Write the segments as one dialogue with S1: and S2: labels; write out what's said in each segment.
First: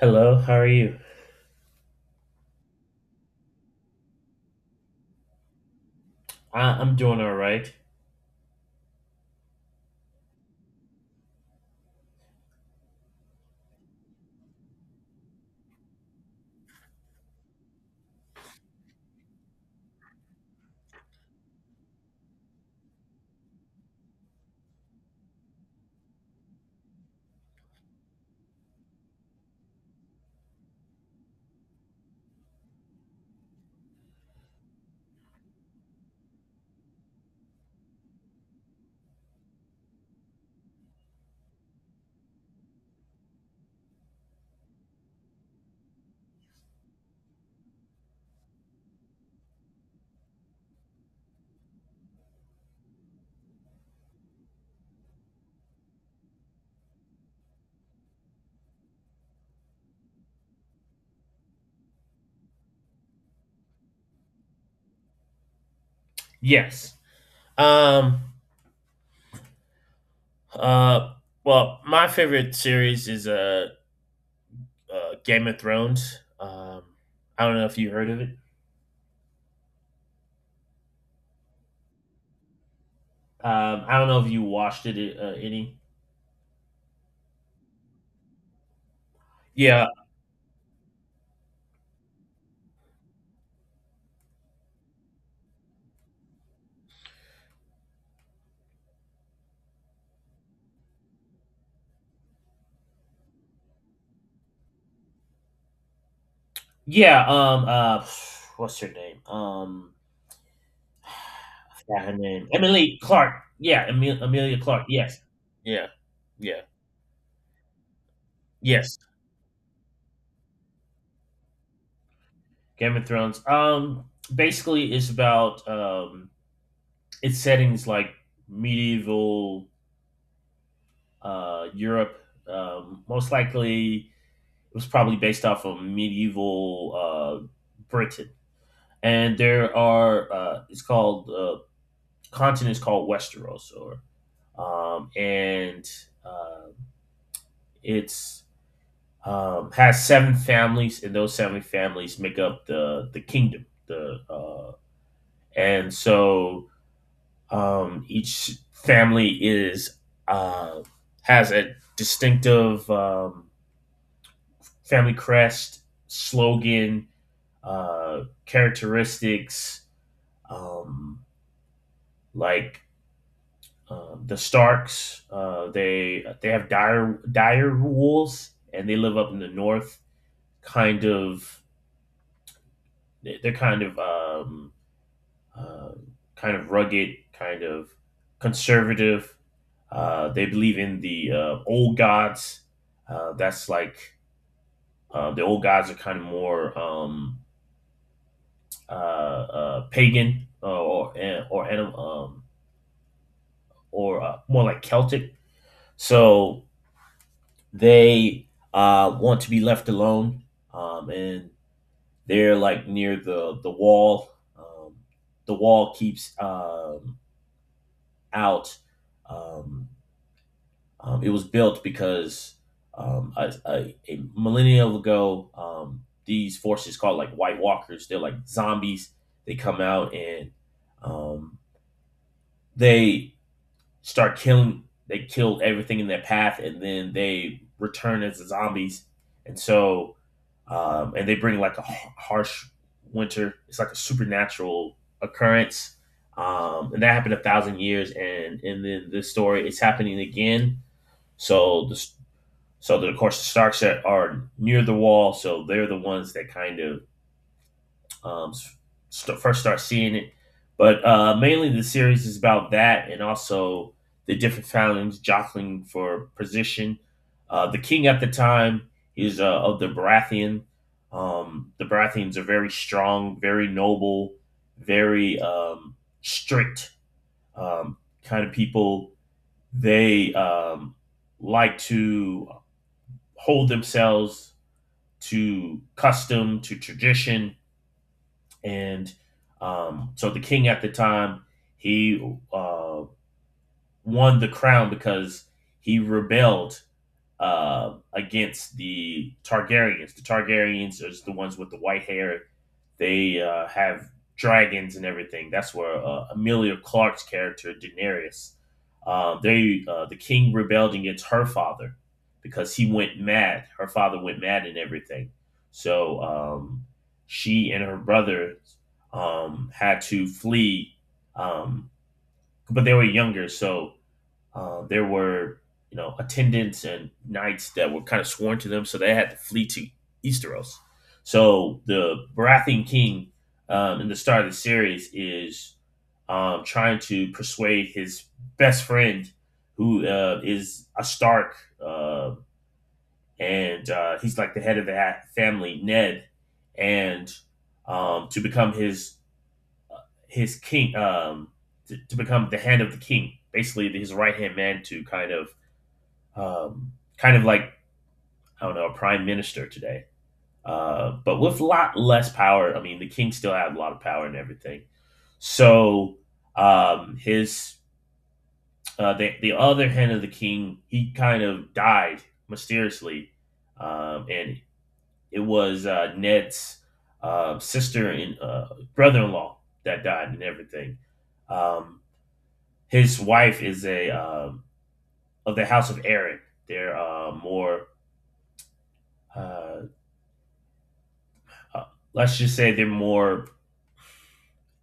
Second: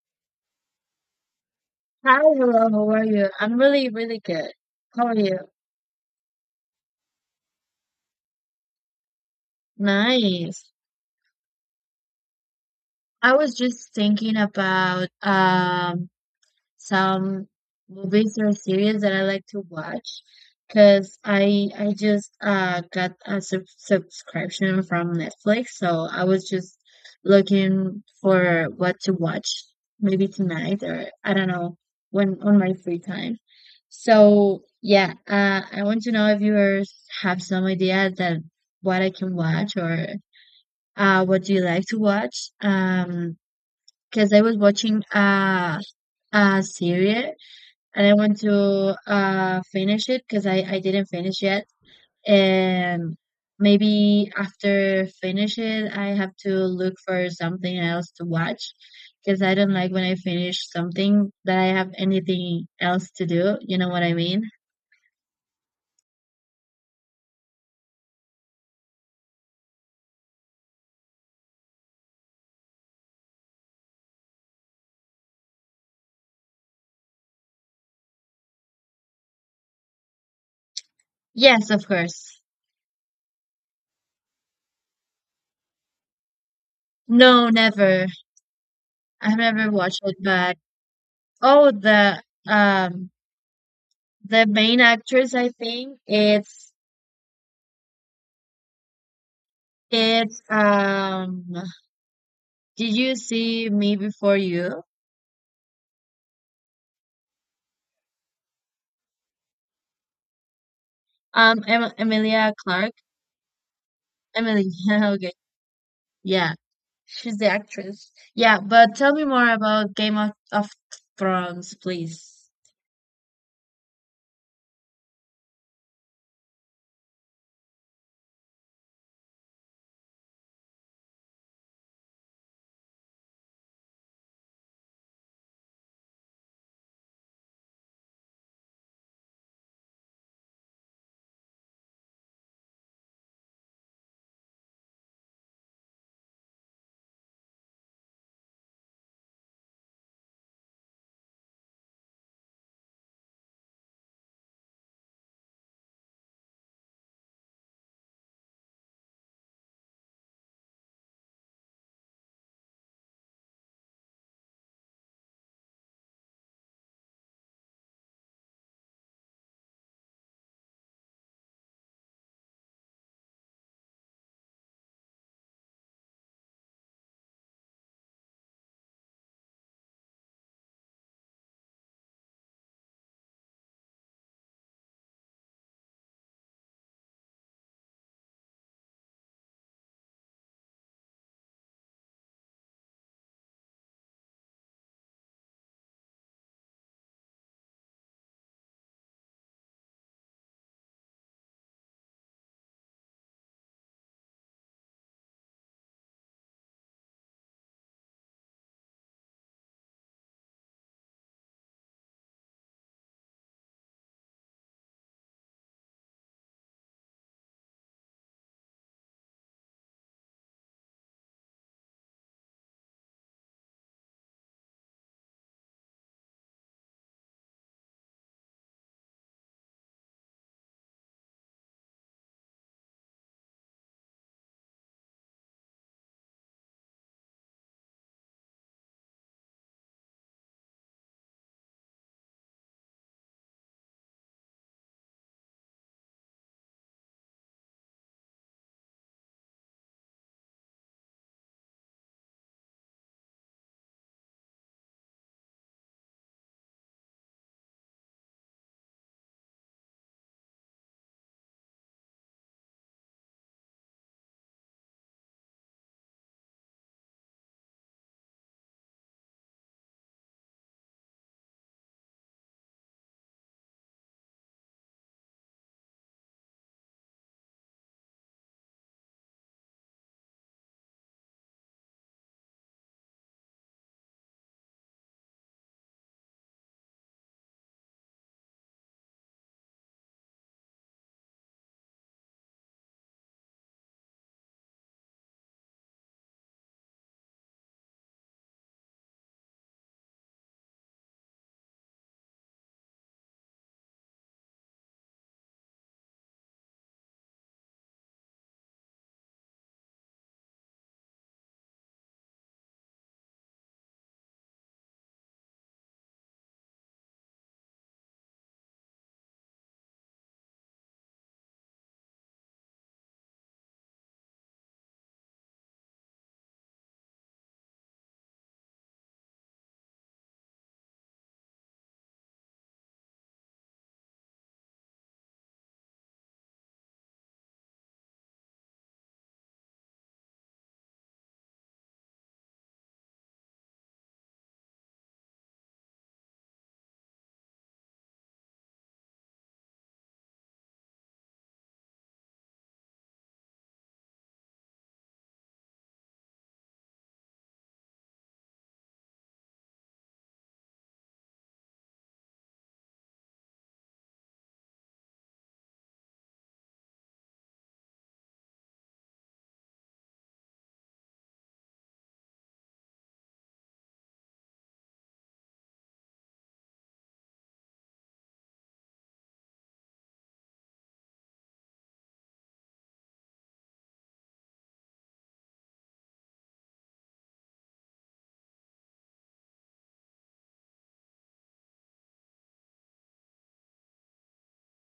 S1: Hello, how are you?
S2: Hi, hello, how are you? I'm really, really good. How are you?
S1: I'm doing all right.
S2: Nice. I was just thinking about some movies or series that I like to watch because I just got a subscription from Netflix, so I was just looking for what to watch maybe tonight or I don't know when on my free time. So yeah, I want to know if have some idea that what I can watch or what do you like to watch? Because I was watching a series and I want to finish it because I didn't finish yet, and maybe after finish it, I have to look for something else to watch because I don't like when I finish something that I have anything else to do. You know what I mean?
S1: Yes. Um. Uh. Well, my favorite series is Game of Thrones. I don't know if you heard of it.
S2: Yes, of course.
S1: I don't know if you watched it. Any?
S2: No, never. I've never
S1: Yeah.
S2: watched it, but oh, um the main actress, I think it's. Did you see Me Before You?
S1: Yeah. What's her name? Um. forgot her name.
S2: Emilia
S1: Emily
S2: Clarke.
S1: Clark. Yeah. Amelia
S2: Emily.
S1: Clark. Yes.
S2: Okay.
S1: Yeah.
S2: Yeah,
S1: Yeah.
S2: she's the actress. Yeah, but
S1: Yes.
S2: tell me more about Game of Thrones, please.
S1: Game of Thrones. Basically, it's about its settings, like medieval, Europe. Most likely, it was probably based off of medieval, Britain. And there are, it's called, continent is called Westeros. Or, and, uh, it's, has seven families, and those seven families make up the kingdom. The and so each family is, uh, has a distinctive, family crest, slogan, characteristics. Um, like, the Starks, they have dire wolves, and they live up in the north. Kind of, they're kind of, um, kind of rugged, kind of conservative. They believe in the, old gods. That's like, the old gods are kind of more, pagan, or or, more like Celtic. So they, want to be left alone, and they're like near the wall. Um, the wall keeps, out, um, it was built because, a millennium ago, these forces called like White Walkers, they're like zombies. They come out and, um, they start killing. They killed everything in their path, and then they return as zombies. And so, and they bring like a harsh winter. It's like a supernatural occurrence, and that happened a thousand years. And then this story, it's happening again. So the, of course the Starks that are near the wall, so they're the ones that kind of, um, first start seeing it. But, mainly the series is about that, and also the different families jockeying for position. The king at the time is, of the Baratheon. The Baratheons are very strong, very noble, very, strict, um, kind of people. They, like to hold themselves to custom, to tradition, and, so the king at the time, he, uh, won the crown because he rebelled, against the Targaryens. The Targaryens are the ones with the white hair. They, have dragons and everything. That's where, Amelia Clark's character Daenerys. The king rebelled against her father because he went mad. Her father went mad and everything. So, she and her brother, had to flee, um, but they were younger. So, there were, you know, attendants and knights that were kind of sworn to them, so they had to flee to Easteros. So the Baratheon king, in the start of the series, is, trying to persuade his best friend, who, is a Stark, uh, and he's like the head of the family, Ned, and, to become his king, to become the hand of the king, basically his right hand man. To kind of, kind of like, I don't know, a prime minister today, but with a lot less power. I mean, the king still had a lot of power and everything. So, his, the other hand of the king, he kind of died mysteriously, and it was, Ned's, sister and, brother-in-law, that died and everything. Um, his wife is a, of the House of Aaron. They're, more uh, uh, let's just say they're more,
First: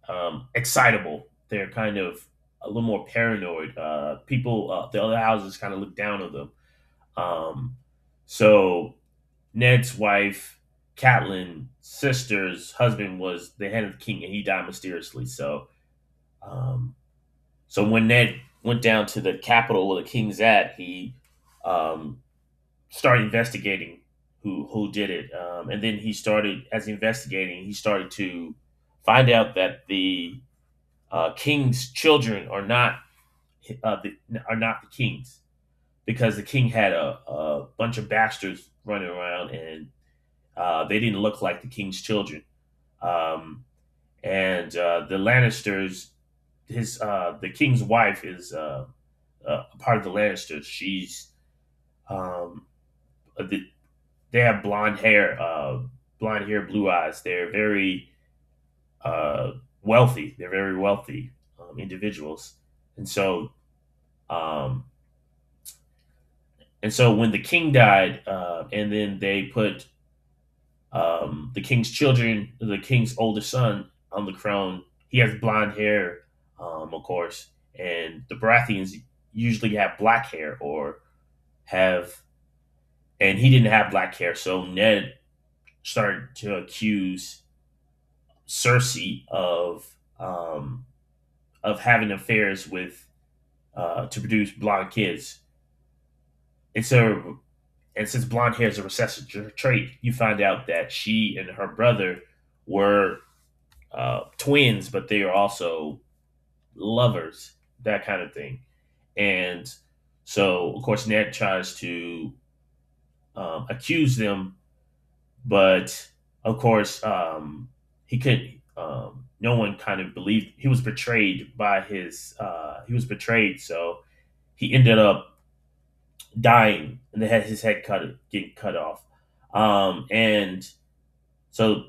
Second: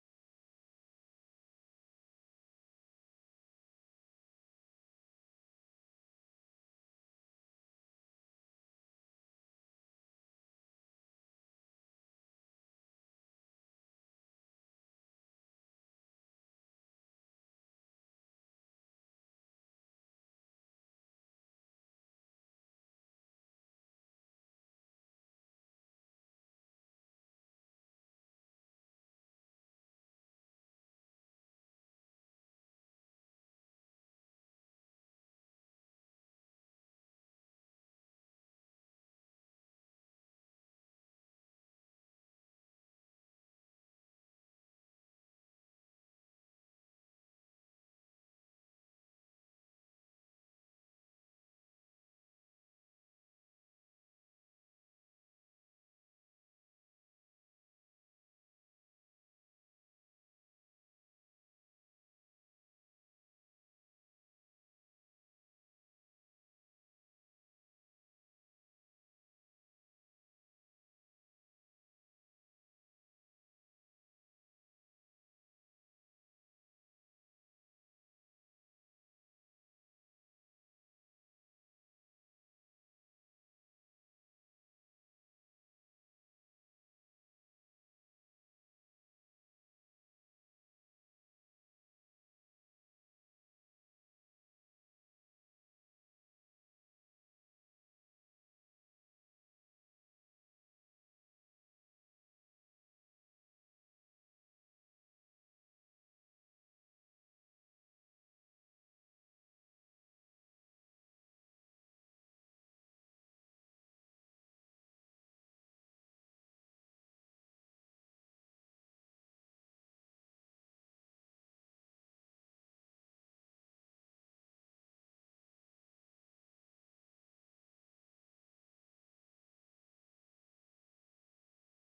S1: excitable. They're kind of a little more paranoid. People, the other houses kind of look down on them. Um, so Ned's wife, Catelyn's sister's husband, was the head of the king, and he died mysteriously. So, um, so when Ned went down to the capital where the king's at, he, um, started investigating who did it, and then he started as investigating. He started to find out that the, king's children are not, are not the king's, because the king had a bunch of bastards running around, and, they didn't look like the king's children. Um, and the Lannisters, his, the king's wife, is, part of the Lannisters. She's, um, the, they have blonde hair, blue eyes. They're very, uh, wealthy. They're very wealthy, individuals. And so, um, when the king died, and then they put, the king's children, the king's oldest son, on the crown. He has blonde hair, of course, and the Baratheons usually have black hair, or have, and he didn't have black hair. So Ned started to accuse Cersei of, um, of having affairs with, to produce blonde kids. It's a and since blonde hair is a recessive trait, you find out that she and her brother were, twins, but they are also lovers, that kind of thing. And so, of course, Ned tries to, accuse them, but of course, he couldn't. No one kind of believed. He was betrayed by his, he was betrayed, so he ended up dying, and they had his head cut getting cut off, and so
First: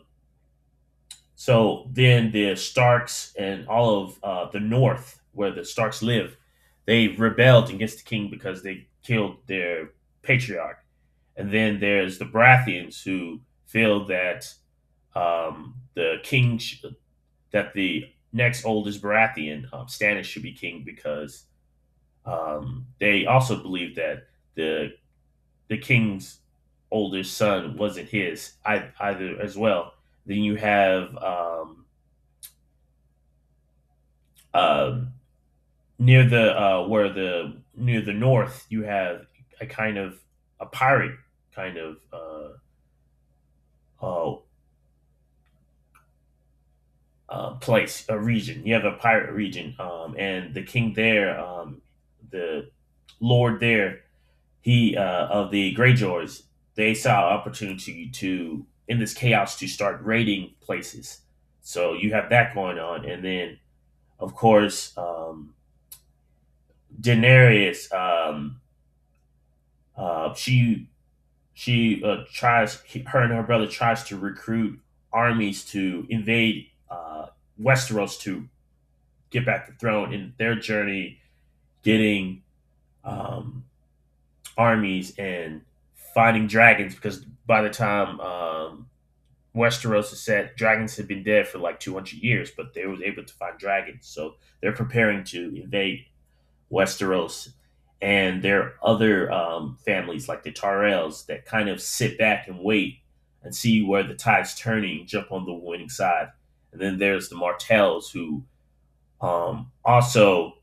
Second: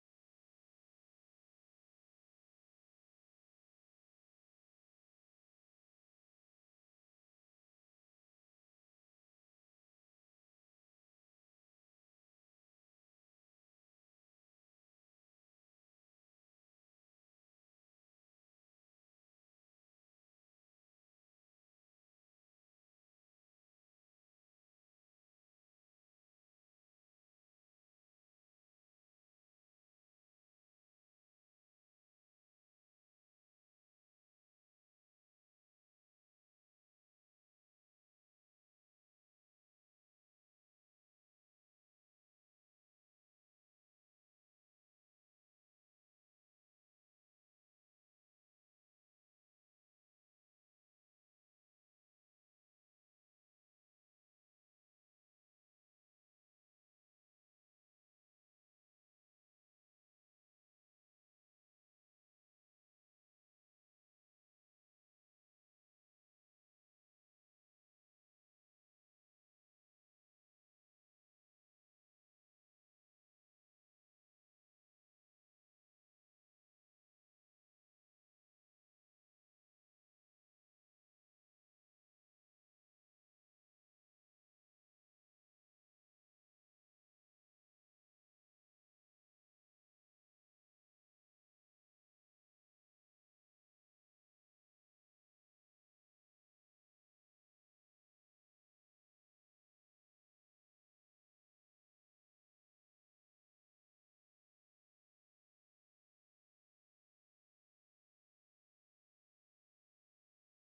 S1: so then the Starks, and all of, the north where the Starks live, they rebelled against the king because they killed their patriarch. And then there's the Baratheons who feel that, the king, that the next oldest Baratheon, Stannis, should be king because, they also believed that the the king's oldest son wasn't his either, as well. Then you have, um near the, where the near the north, you have a kind of a pirate kind of, uh, place, a region. You have a pirate region, and the king there, the lord there, he, of the Greyjoys, they saw an opportunity, to in this chaos to start raiding places. So you have that going on, and then of course, Daenerys, uh, she she tries, her and her brother tries to recruit armies to invade, Westeros, to get back the throne in their journey, getting, um, armies, and finding dragons because by the time, Westeros has said dragons have been dead for like 200 years, but they were able to find dragons. So they're preparing to invade Westeros. And there are other, families like the Tyrells, that kind of sit back and wait and see where the tide's turning, jump on the winning side. And then there's the Martells who, also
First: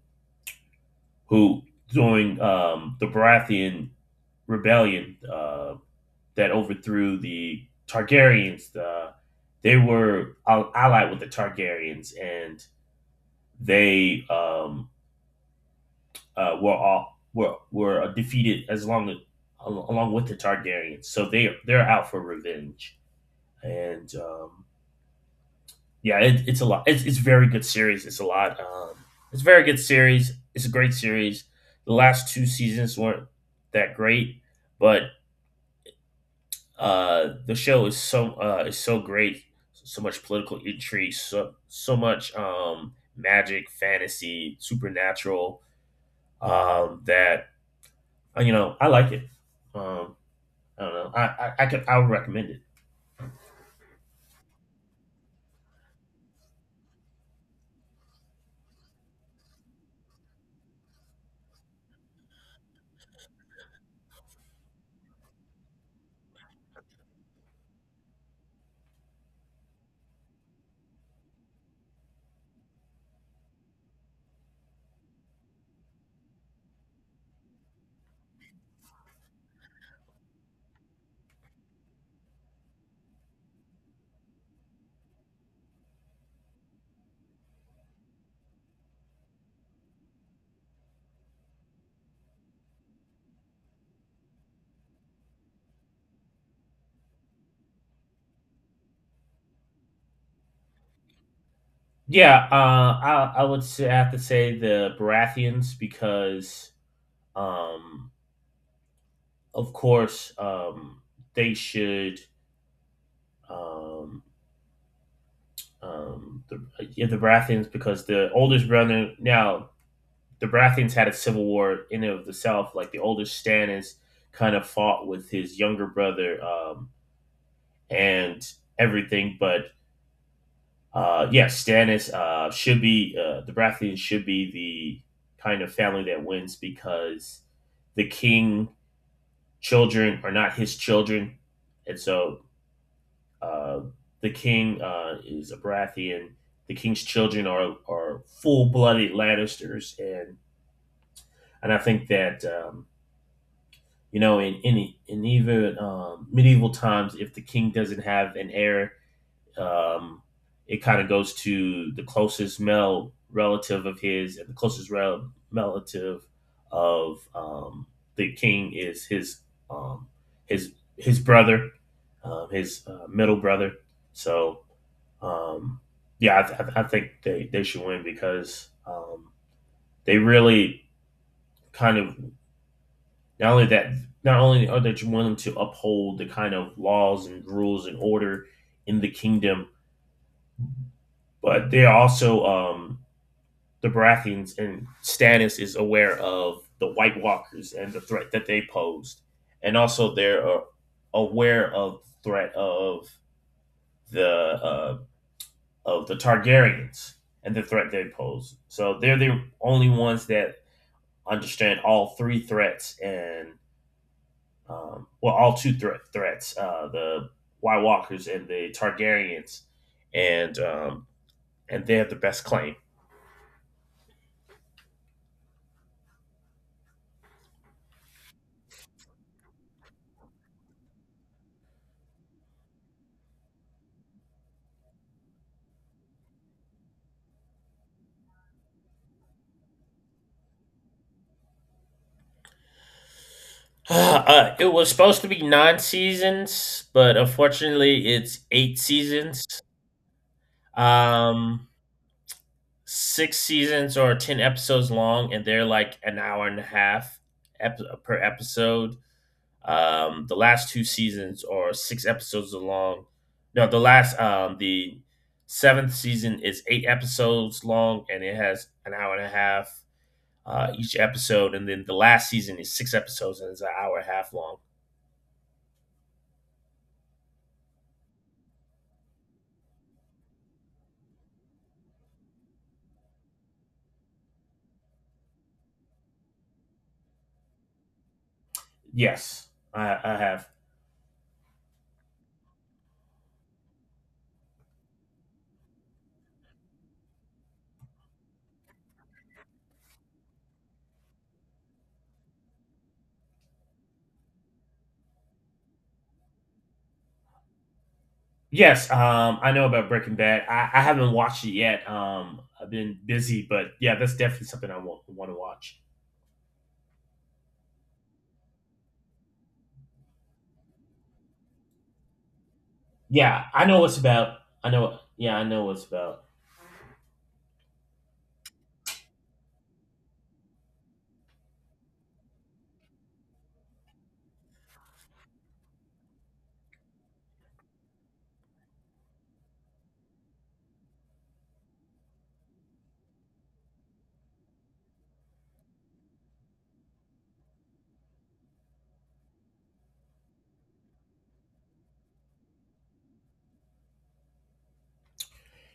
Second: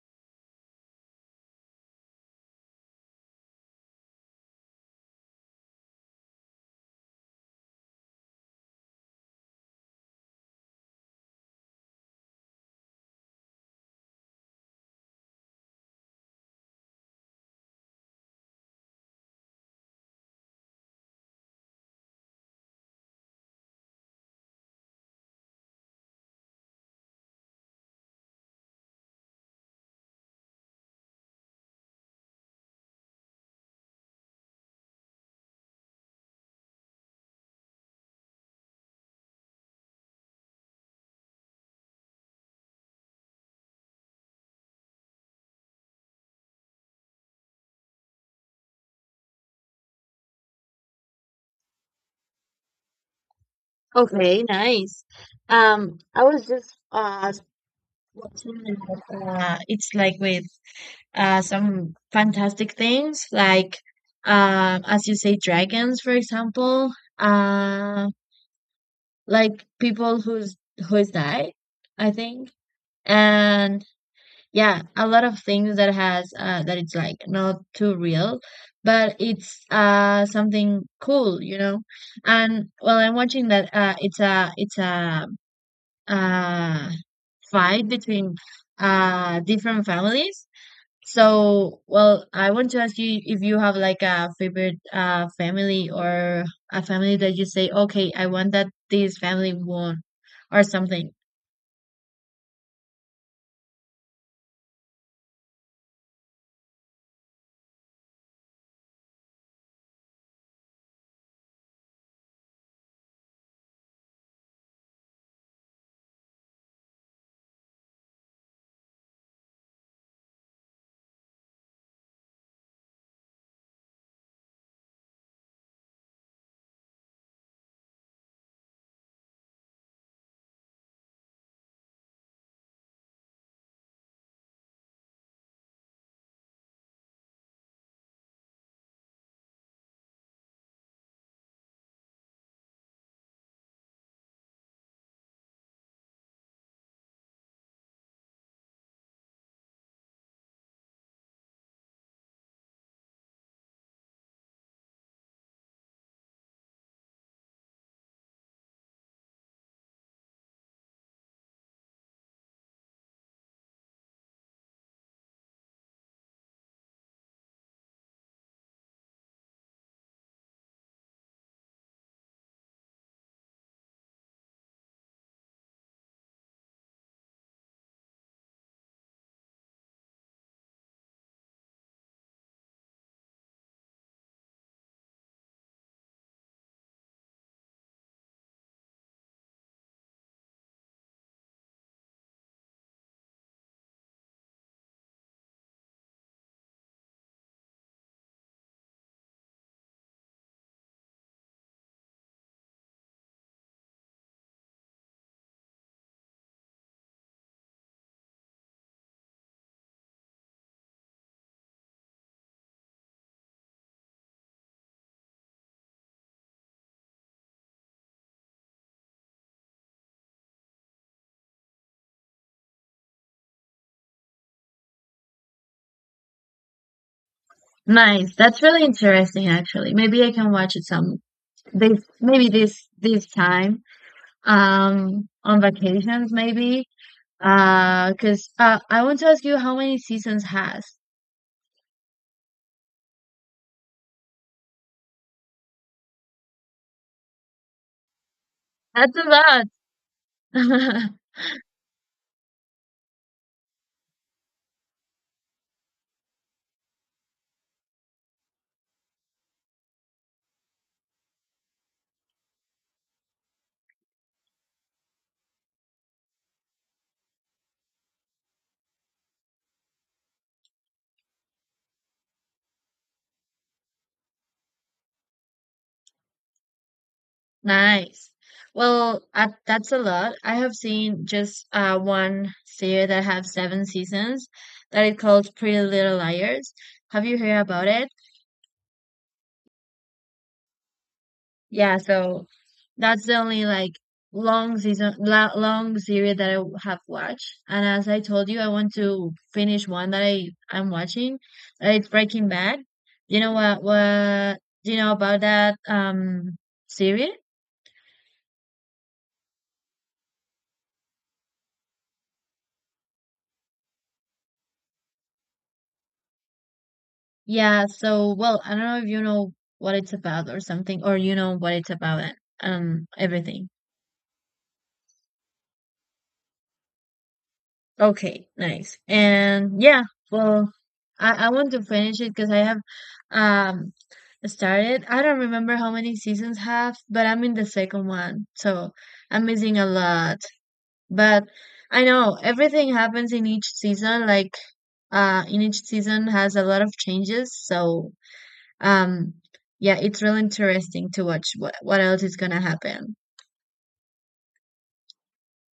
S1: who, during, the Baratheon rebellion, that overthrew the Targaryens. The, they were allied with the Targaryens, and they, were all were defeated, as long as, along with the Targaryens. So they they're out for revenge. And, yeah, it's a lot. It's very good series. It's a lot. It's a very good series. It's a great series. The last two seasons weren't that great, but, the show is so, is so great. So much political intrigue, so much, magic, fantasy, supernatural, that, you know, I like it. Um, I don't know. I could, I would recommend it.
S2: Okay, nice. I was just watching that. It's like with some fantastic things, like, as you say, dragons, for example. Uh, like people who's died, I think, and yeah, a lot of things that has, that it's like not too real, but it's something cool. And, well, I'm watching that. It's a uh fight between different families. So, well, I want to ask you if you have like a favorite family, or a family that you say, okay, I want that this family won, or something.
S1: Yeah, I would say, I have to say the Baratheons, because, um, of course, they should, um, um, the, yeah, the Baratheons, because the oldest brother now, the Baratheons had a civil war in and of itself. Like the older Stannis kind of fought with his younger brother, and everything. But, yeah, Stannis, should be, the Baratheons should be the kind of family that wins, because the king children are not his children. And so, uh, the king, is a Baratheon. The king's children are full blooded Lannisters. And I think that, you know, in even, medieval times, if the king doesn't have an heir, um, it kind of goes to the closest male relative of his. And the closest relative of, the king is his, um, his brother, his, middle brother. So, um, yeah, I think they should win, because, they really kind of, not only that, not only are they wanting to uphold the kind of laws and rules and order in the kingdom, but they also, the Baratheons and Stannis is aware of the White Walkers and the threat that they posed. And also they're, aware of the threat of the, of the Targaryens and the threat they pose. So they're the only ones that understand all three threats. And, well, all two threats, the White Walkers and the Targaryens, and, and they have the best claim.
S2: Nice, that's really interesting. Actually, maybe I can watch it some. This, maybe this time, on vacations, maybe, because I want to ask you how many seasons has.
S1: It was supposed to be nine seasons, but unfortunately, it's eight
S2: That's a
S1: seasons,
S2: lot.
S1: um, six seasons or ten episodes long, and they're like an hour and a half per episode. The last two seasons are six episodes long. No, the last the seventh season is eight episodes long, and it has an hour and a half each episode. And then the last season is six episodes, and it's an hour and a half long.
S2: Nice. Well, that's a lot. I have seen just one series that have seven seasons, that it called Pretty Little Liars. Have you heard about it?
S1: Yes, I have.
S2: Yeah, so that's the only like long season, la long series that I have watched. And as I told you, I want to finish one that I'm watching. It's Breaking Bad. What do you know about that series?
S1: Yes, I know about Breaking Bad. I haven't watched it yet. I've been busy, but yeah, that's definitely something I want to watch.
S2: Yeah, so well, I don't know if you know what it's about or something, or you know what it's about and
S1: Yeah, I
S2: everything.
S1: know what's about. I know. Yeah, I know what's about.
S2: Okay, nice. And yeah, well, I want to finish it because I have um started. I don't remember how many seasons have, but I'm in the second one, so I'm missing a lot. But I know everything happens in each season, like, in each season has a lot of changes, so, um, yeah, it's really interesting to watch what else is gonna happen.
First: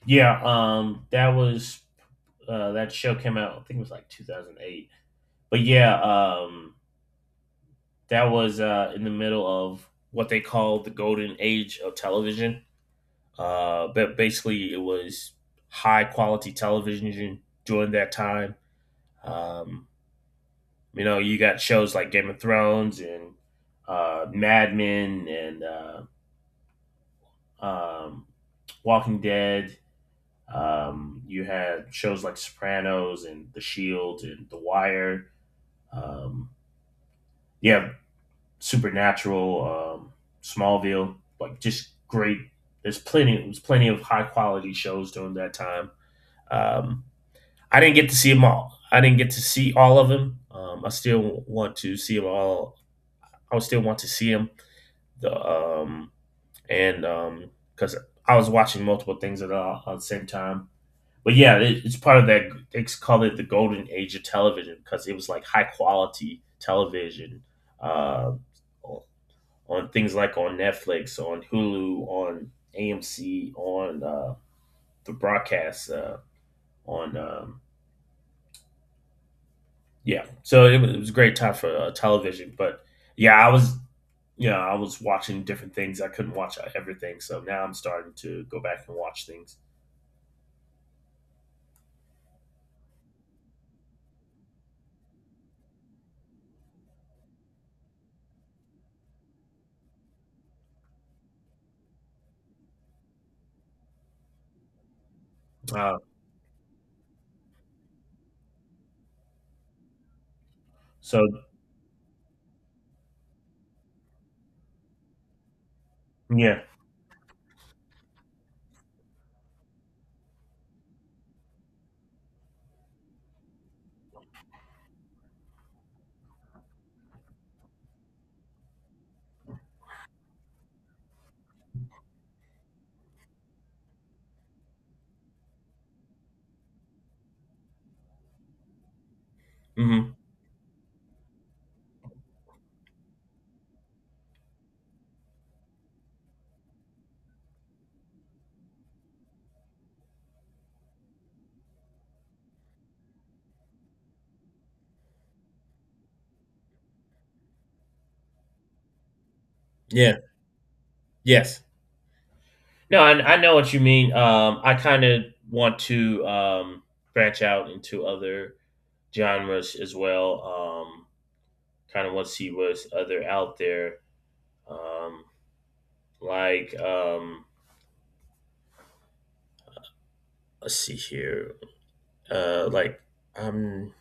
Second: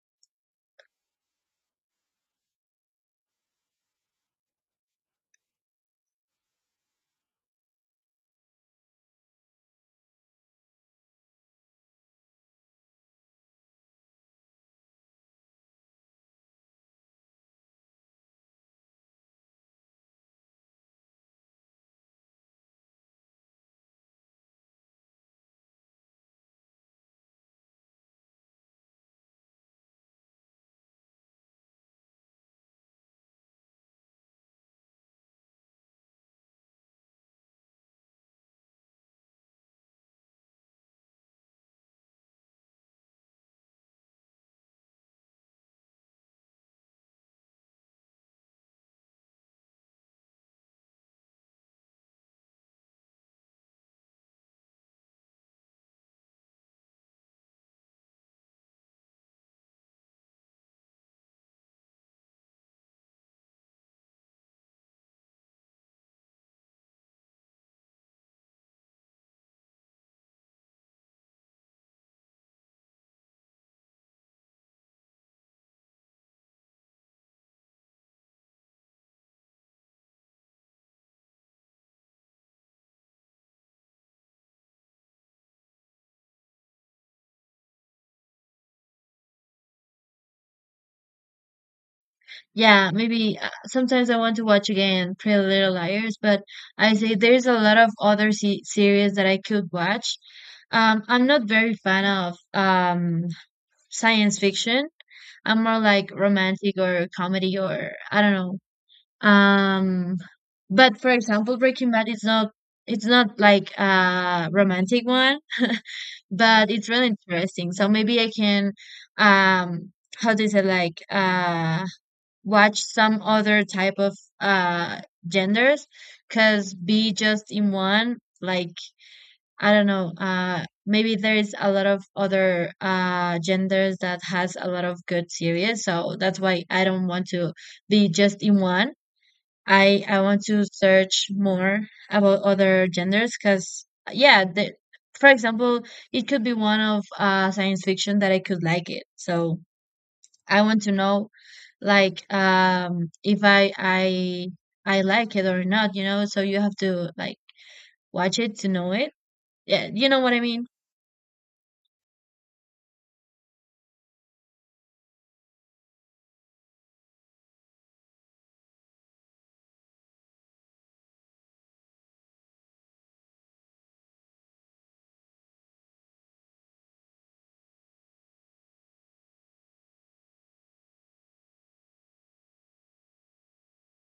S1: Yeah, that was that show came out. I think it was like 2008. But yeah, that was in the middle of what they call the golden age of television. But basically, it was high quality television during that time. Um, you know, you got shows like Game of Thrones and Mad Men and um, Walking Dead. You had shows like Sopranos and The Shield and The Wire. Um, yeah, Supernatural, Smallville, like just great. There's plenty. There's plenty of high quality shows during that time. Um, I didn't get to see them all. I didn't get to see all of them. I still want to see them all. I would still want to see them. The, and because I was watching multiple things at the same time. But yeah, it's part of that. They call it the golden age of television because it was like high quality television uh, on things like on Netflix, on Hulu, on AMC, on the broadcast, on yeah. So it it was a great time for television. But yeah, I was you know I was watching different things. I couldn't watch everything, so now I'm starting to go back and watch things.
S2: Yeah, maybe sometimes I want to watch again Pretty Little Liars, but I say there's a lot of other se series that I could watch. I'm not very fan of science fiction. I'm more
S1: Uh,
S2: like romantic or comedy or I don't know. Um, but for
S1: so
S2: example, Breaking Bad is not it's not like a romantic one,
S1: yeah,
S2: but it's really interesting. So maybe I can, um how do you say, like, watch some other type of genders, because be just in one, like, I don't know. Maybe there is a lot of other, genders that has a lot of good series, so that's why I don't want to be just in one.
S1: hmm
S2: I want to search more about other genders because, yeah, for example, it could be one of, science fiction that I could like it. So I want to know, like, if I like it or not, you know. So you have to like watch it to know it. Yeah, you
S1: yeah,
S2: know what I mean.
S1: yes. No, I know what you mean. I kind of want to branch out into other genres as well. Um, Kind of want to see what's other out there. Um, like um, let's see here. Uh, like I'm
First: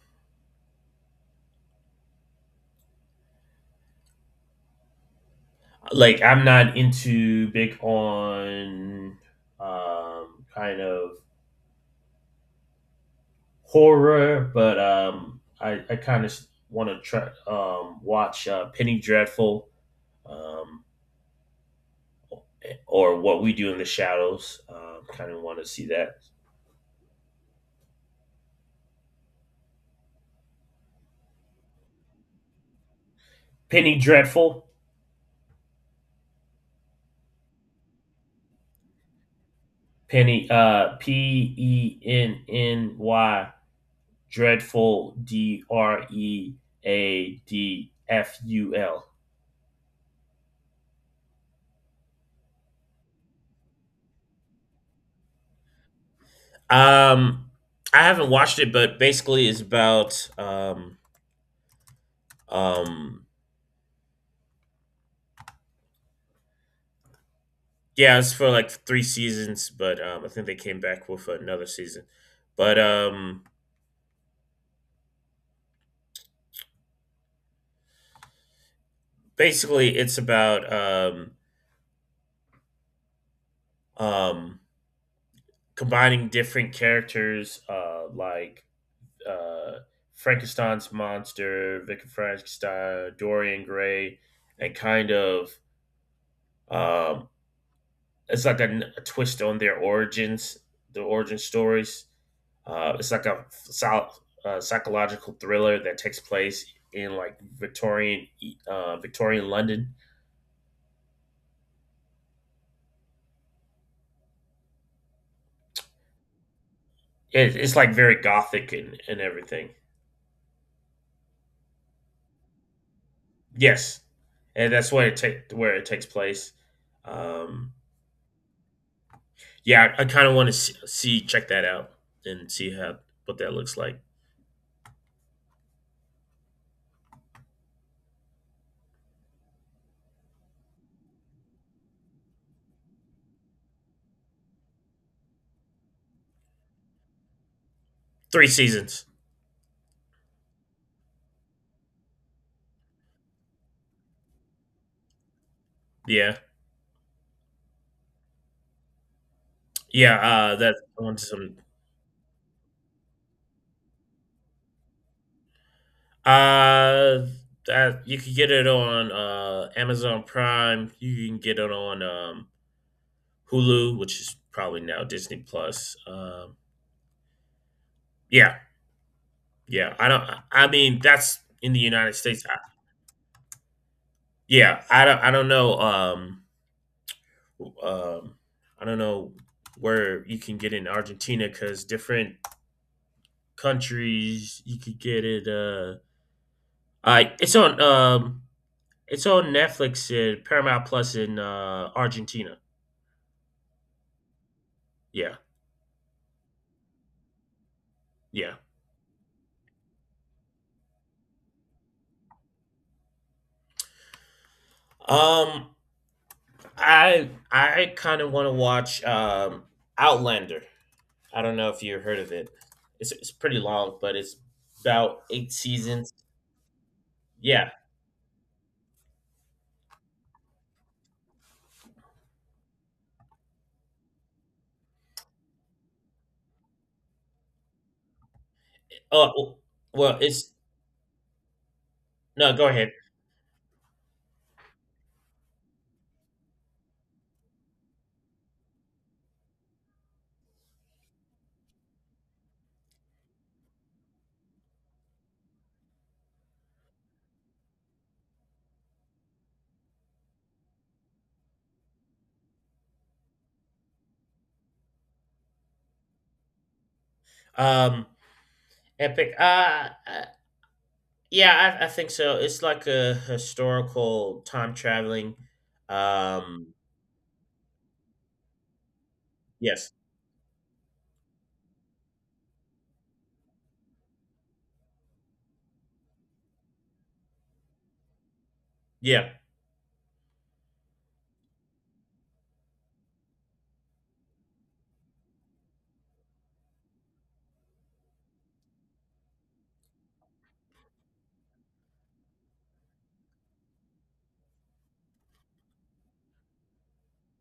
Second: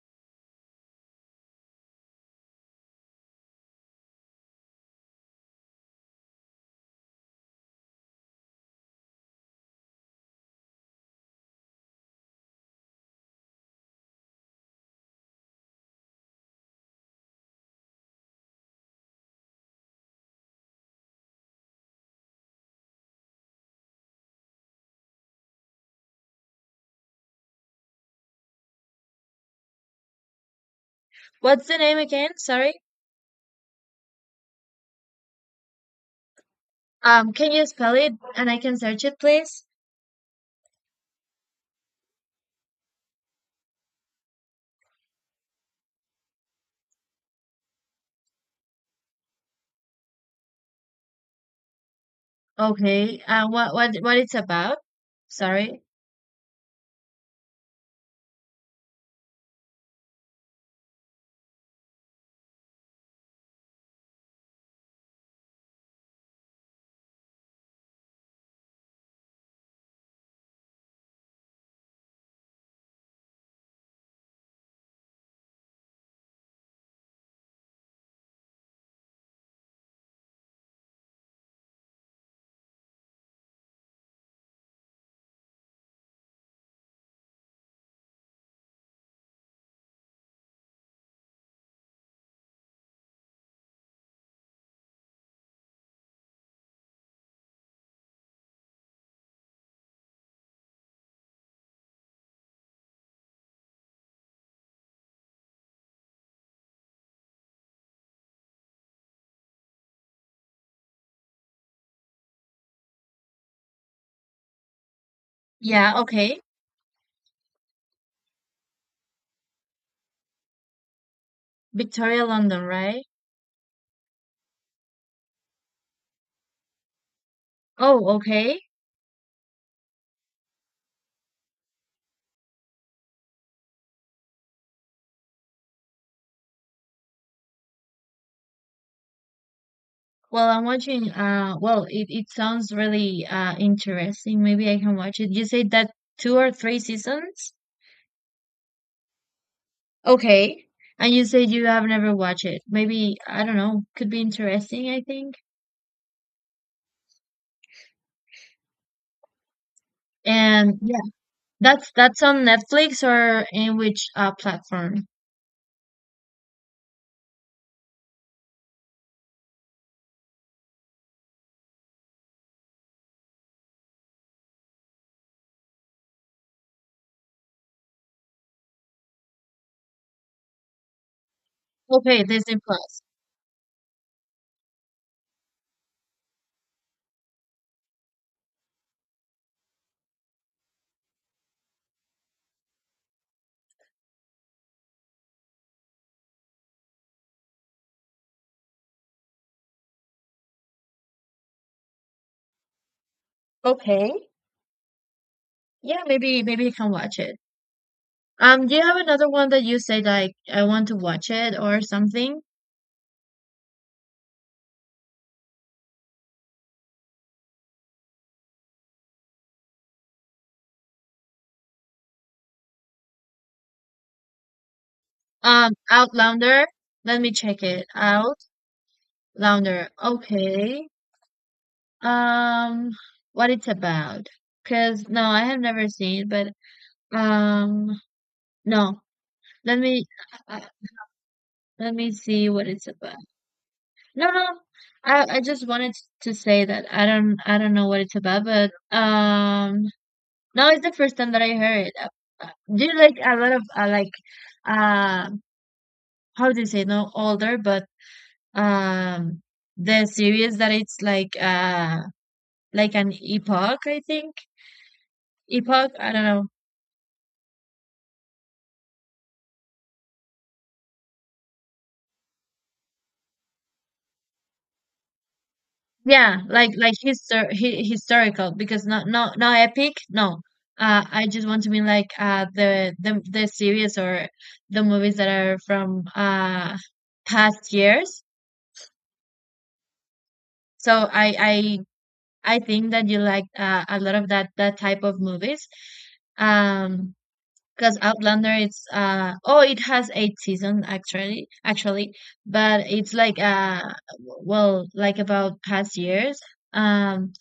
S1: I'm not into big on um kind of horror, but I kind of want to try watch Penny Dreadful. Um, or what we do in the shadows. Kind of want to see that.
S2: What's the name again? Sorry.
S1: Penny Dreadful.
S2: Can you spell it and I can search it, please?
S1: Penny. Penny dreadful D R E A D F U L.
S2: Okay. What it's about? Sorry.
S1: Um, I haven't watched it, but basically it's about um yeah, it's for like three seasons, but I think they came back with another season. But Basically it's about um combining different characters, uh, Frankenstein's monster, Victor Frankenstein, Dorian Gray, and Um, it's like a twist on their origins, the origin stories. It's like a psychological thriller that takes place in like Victorian London.
S2: Yeah. Okay.
S1: It's like very gothic and everything.
S2: Victoria London, right?
S1: Yes, and that's where it take where it takes place. Um,
S2: Oh, okay.
S1: yeah, I kind of want to see check that out and see how what that looks like.
S2: Well, I'm watching. Well, it sounds really interesting. Maybe I can watch it. You said that two or three seasons?
S1: Three seasons.
S2: Okay. And you said you have never watched it. Maybe I don't know. Could be interesting, I think.
S1: Yeah, yeah. That
S2: And
S1: I
S2: yeah,
S1: want some
S2: that's on Netflix or in which platform?
S1: Uh, that you can get it on Amazon Prime. You can get it on Hulu, which is probably now Disney Plus. Yeah, yeah. I don't. I mean, that's in the United
S2: Okay,
S1: States.
S2: Disney Plus.
S1: Yeah, I don't. I don't know. Um, I don't know where you can get it in Argentina because different countries you could get it. I It's on it's on Netflix and Paramount Plus in Argentina.
S2: Okay.
S1: Yeah,
S2: Yeah, maybe you can watch it.
S1: yeah.
S2: Do you have another one that you say, like, I want to watch it or something?
S1: Um, I kind of want to watch Outlander. I don't know if you heard of it. It's pretty long, but it's about eight seasons.
S2: Outlander. Let me check
S1: Yeah.
S2: it, Outlander. Okay. Um, what it's about? Cause no, I have never seen it, but um, no.
S1: Oh,
S2: Let me
S1: well, it's
S2: uh, let me see
S1: No. Go
S2: what it's
S1: ahead.
S2: about. No, no. I just wanted to say that I don't know what it's about, but. Now it's the first time that I heard it. Uh, Do you like a lot of, like, uh how do you say, no older, but um the series that it's like, like an epoch, I think, epoch, I don't know.
S1: Um, Epic. Yeah, I think so. It's like a historical time traveling.
S2: Yeah, like,
S1: Um,
S2: historical, because not
S1: yes.
S2: epic, no. I just want to mean, like, the series or the movies that are from past years.
S1: Yeah.
S2: So I think that you like, a lot of that type of movies. Um, because Outlander, it's oh, it has eight seasons, actually, but it's like, well, like about past years. Um,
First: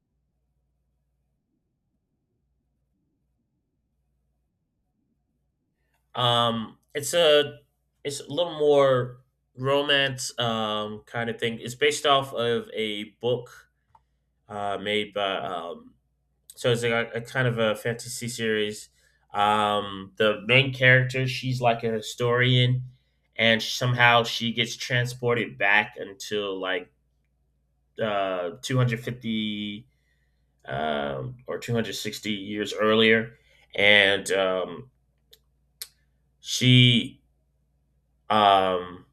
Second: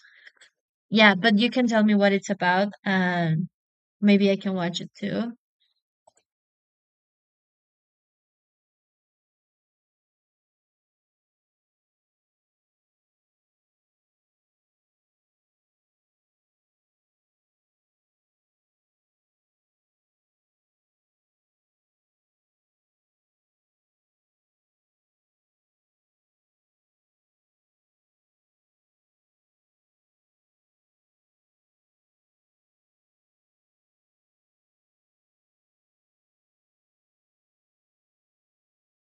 S2: yeah, but you can tell me what it's about. And maybe I can watch it too.
S1: It's a it's a little more romance kind of thing. It's based off of a book made by so it's like a kind of a fantasy series. The main character, she's like a historian, and somehow she gets transported back until like 250 or 260 years earlier, and she um,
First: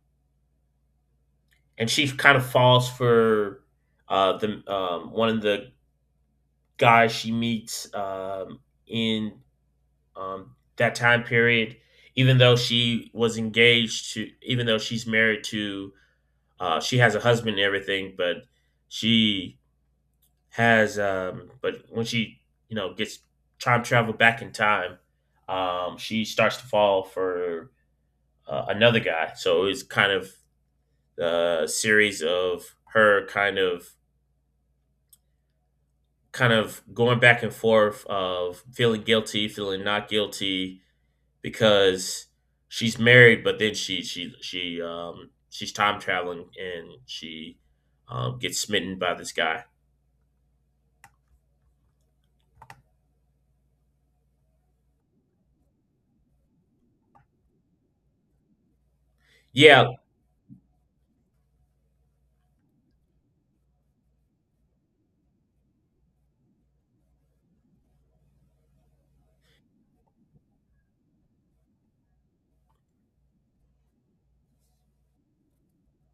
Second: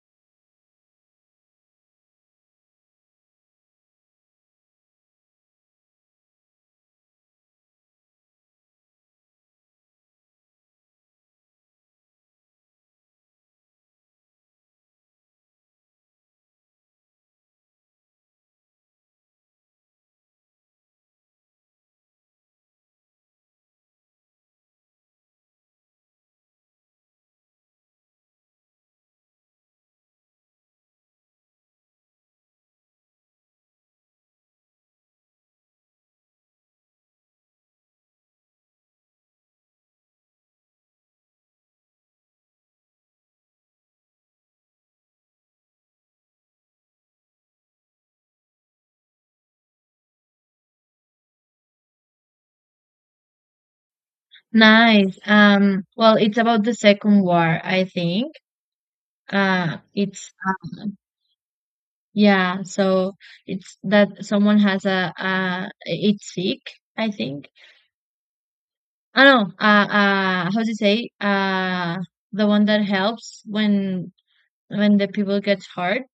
S1: and she kind of falls for the one of the guys she meets in that time period. Even though she was even though she's married to, she has a husband and everything, but she but when she you know gets time travel back in time, she starts to fall for another guy. So it's kind of a series of her kind of going back and forth of feeling guilty, feeling not guilty because she's married, but then she's time traveling and she gets smitten by this guy.
S2: Nice. Well, it's about the Second War, I think.
S1: Yeah.
S2: It's um, Yeah, so it's that someone has a it's sick, I think. I don't know, how to say, the one that helps when the people get hurt.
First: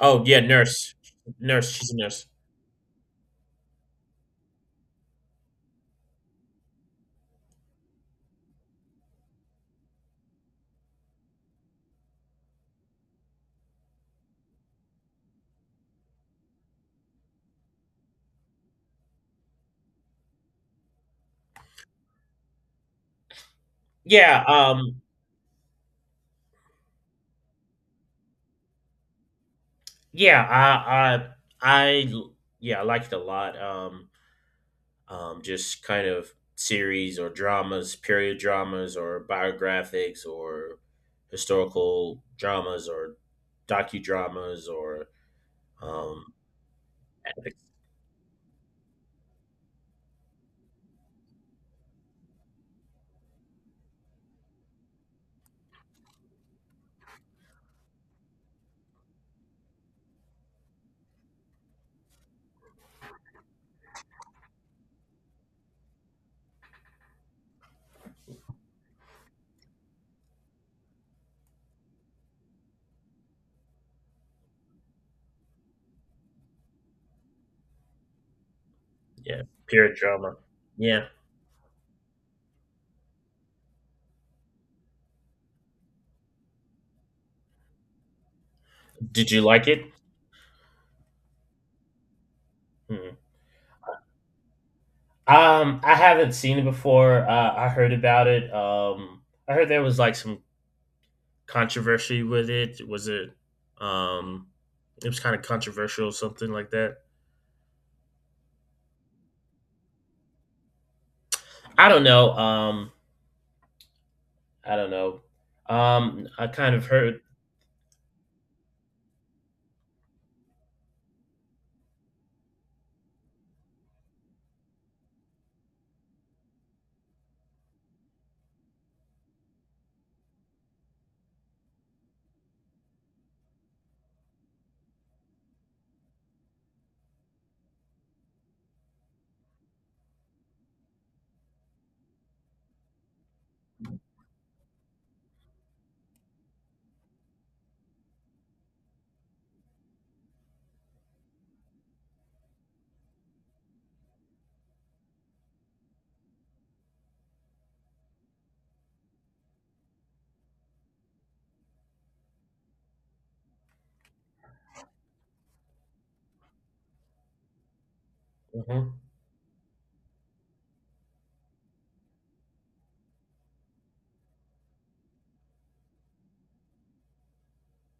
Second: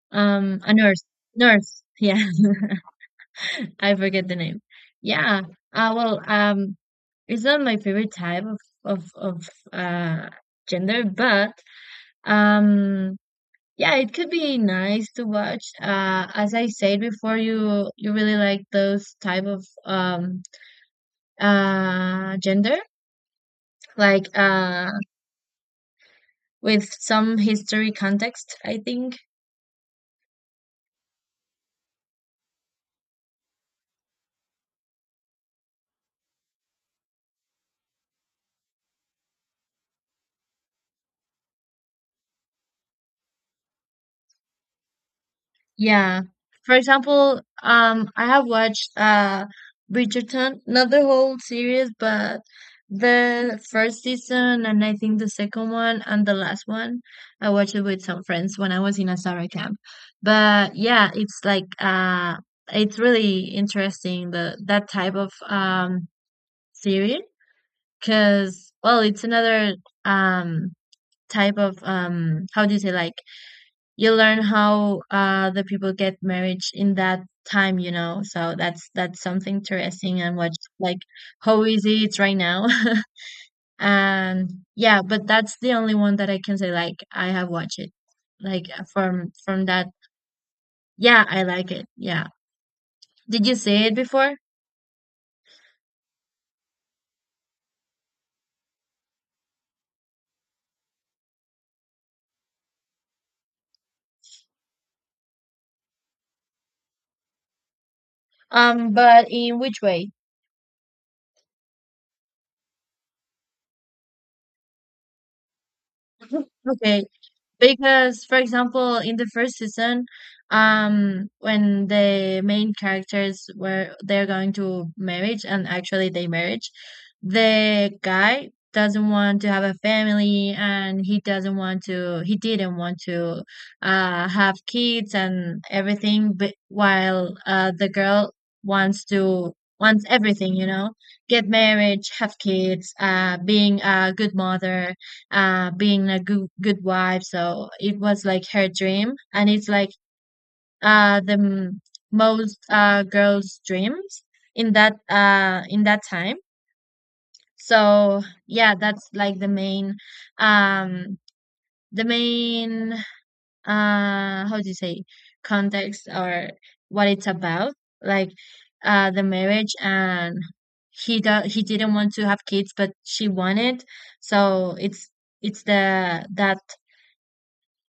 S1: Oh yeah,
S2: A
S1: nurse.
S2: nurse.
S1: Nurse,
S2: Nurse,
S1: she's a
S2: yeah.
S1: nurse.
S2: I forget the name. Yeah. Well, it's not my favorite type of uh gender, but um Yeah, it could be nice to watch. As I said before, you really like those type of gender, like,
S1: Yeah,
S2: with some history context, I think.
S1: yeah, I yeah, I liked it a lot. Just kind of series or dramas, period dramas, or biographics, or historical dramas, or docudramas, or
S2: Yeah.
S1: um,
S2: For example,
S1: epics.
S2: I have watched Bridgerton, not the whole series, but the first season and I think the second one and the last one. I watched it with some friends when I was in a summer camp. But yeah, it's like, it's really interesting the that type of series, because, well, it's another, um type of, how do you say, like, you learn how the people get married in that time. So that's
S1: Yeah,
S2: something
S1: period
S2: interesting, and
S1: drama.
S2: what's like
S1: Yeah,
S2: how easy it's right now. And yeah, but that's the only one that I can say, like, I have watched it, like,
S1: did
S2: from
S1: you
S2: from
S1: like it?
S2: that. Yeah, I like it, yeah.
S1: Hmm.
S2: Did you see it before?
S1: I haven't seen it before. I heard about it. I heard there was like some controversy with it. Was it? Um, it was kind of controversial, something like that.
S2: But in which way?
S1: I don't know. I don't know. I kind of
S2: Okay,
S1: heard.
S2: because for example, in the first season, when the main characters were they're going to marriage, and actually they marriage, the guy doesn't want to have a family, and he didn't want to have kids and everything. But while, the girl wants to wants everything. Get marriage, have kids, being a good mother, being a good wife. So it was like her dream, and it's like, the most, girls dreams in that time. So yeah, that's like the main, um the main how do you say, context, or what it's about, like,
S1: Mhm.
S2: the marriage, and he didn't want to have kids, but she wanted. So it's the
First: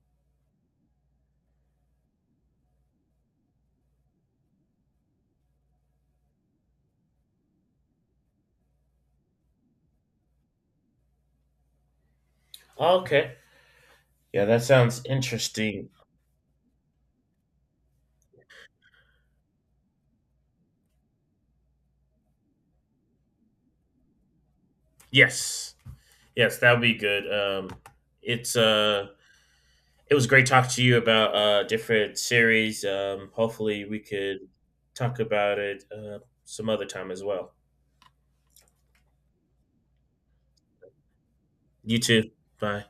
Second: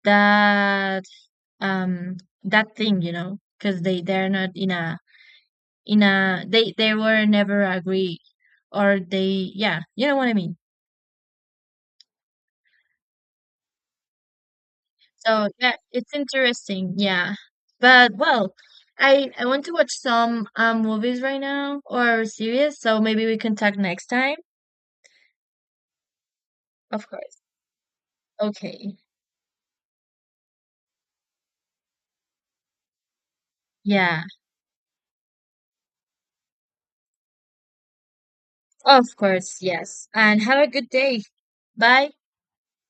S2: that um that thing, because they're not in a, they were never agree, or they yeah, you know what I mean.
S1: Okay. Yeah, that sounds
S2: So yeah,
S1: interesting.
S2: it's interesting, yeah. But well, I want to watch some movies right now or series, so maybe we can talk next time.
S1: Yes. Yes, that would be
S2: Of
S1: good.
S2: course.
S1: It's
S2: Okay.
S1: it was great talking to you about different series. Hopefully we
S2: Yeah.
S1: could talk about it some other time as well.
S2: Of course, yes. And have a good day.
S1: You
S2: Bye.
S1: too. Bye.